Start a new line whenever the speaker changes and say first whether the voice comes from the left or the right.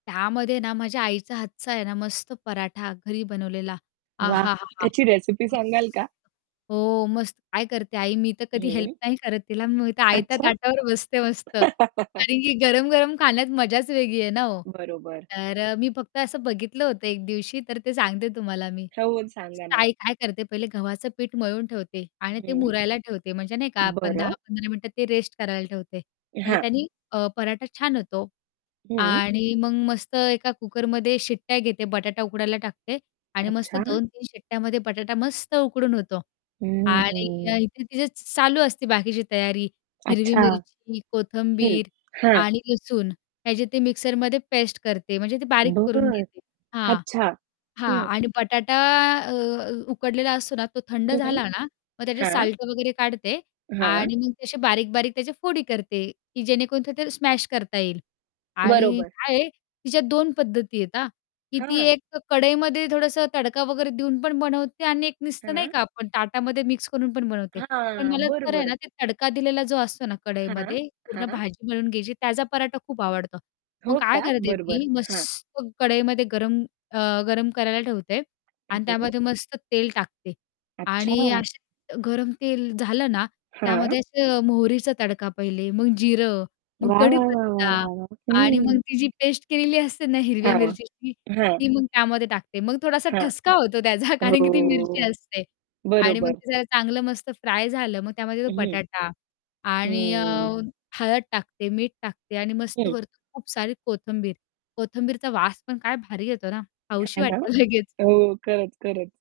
left: त्यामध्ये ना माझ्या आईचा हातचा आहे ना मस्त पराठा घरी बनवलेला
right: वाह!
left: आहाहाहा!
right: त्याची रेसिपी सांगाल का?
left: हो मस्त. काय करते आई. मी तर कधी हेल्प
right: हं.
left: नाही करत तिला. मी आयत्या
right: अच्छा!
left: ताटावर बसते मस्त. कारण की गरम-गरम खाण्यात मजाच वेगळी आहे ना हो.
right: बरोबर.
left: तर मी फक्त असं बघितलं होतं एक दिवशी तर ते सांगते तुम्हाला मी.
right: [unintelligible] सांगा ना.
left: आई काय करते पहिले गव्हाचं पीठ मळून ठेवते आणि ते
right: हं.
left: मुरायला ठेवते म्हणजे नाही का आपण दहा
right: बरं.
left: पंधरा मिनिटं ते रेस्ट करायला ठेवते. म्हणजे
right: हां.
left: त्यांनी अ, पराठा छान होतो
right: हं.
left: आणि मग मस्त एका कुकरमध्ये शिट्ट्या घेते, बटाटा उकडायला टाकते आणि मस्त
right: अच्छा.
left: 2-3 शिट्ट्यामध्ये बटाटा मस्त उकडून होतो
right: हं,
left: आणि
right: हं.
left: इथे तिचे चालू असते बाकीची तयारी हिरवी
right: अच्छा.
left: मिरची,
right: हं,
left: कोथंबीर,
right: हां.
left: आणि लसूण त्याचे ते मिक्सरमध्ये पेस्ट करते. म्हणजे ते बारीक करून
right: बरं.
left: घेते. हां,
right: अच्छा,
left: हां.
right: हं
left: आणि बटाटा अ, उकडलेला असतो ना, तो थंड
right: हं, हं.
left: झाला ना मग त्याचे
right: हां.
left: साल्ट वगैरे काढते
right: हां.
left: आणि मग तसे बारीक-बारीक त्याचे फोडी करते, की जेणेकरून ते ते स्मॅश करता येईल. आणि
right: बरोबर.
left: काय आहे तिच्या 2 पद्धती आहेत हां. की ती
right: हां.
left: एक कढईमध्ये थोडंसं तडका वगैरे देऊन पण बनवते आणि एक नुसतं नाही
right: हां.
left: का आपण ताटामध्ये मिक्स करून पण बनवते. पण
right: हां.
left: मला
right: बरं,
left: तर आहे
right: बरं.
left: ना ते तडका दिलेला जो असतो ना
right: हां,
left: कढईमध्ये पूर्ण
right: हां.
left: भाजी मळून घ्यायची त्याचा पराठा खूप आवडतो. मग
right: हो
left: काय
right: का?
left: करते
right: बरं, बरं.
left: ती
right: हां.
left: मस्त कढईमध्ये गरम अ, गरम करायला ठेवते आणि
right: हं.
left: त्यामध्ये मस्त तेल टाकते आणि
right: अच्छा!
left: असे गरम तेल झालं ना
right: हां.
left: त्यामध्ये असं मोहरीचा तडका पहिले, मग जिरं, मग
right: वाह, वाह,, वाह, वाह,
left: कढीपत्ता
right: वाह, वाह!
left: आणि मग
right: हं.
left: ती जी पेस्ट केलेली असते ना हिरव्या
right: हां,
left: मिरचीची
right: हां.
left: ती मग त्यामध्ये टाकते मग थोडासा
right: हां.
left: ठसका होतो त्याचा कारण की ती मिरची
right: हो.
left: असते आणि मग
right: बरोबर.
left: जला चांगलं मस्त फ्राय झालं मग त्यामध्ये तो
right: हं.
left: बटाटा आणि अ,
right: हं.
left: हळद टाकते, मीठ टाकते आणि मस्त
right: हं.
left: वरतून खूप सारी कोथिंबीर, कोथिंबीरचा वास पण काय भारी येतो ना
right: हे
left: खाऊशी
right: ना?
left: वाटते लगेच.
right: हो, खरंच, खरंच.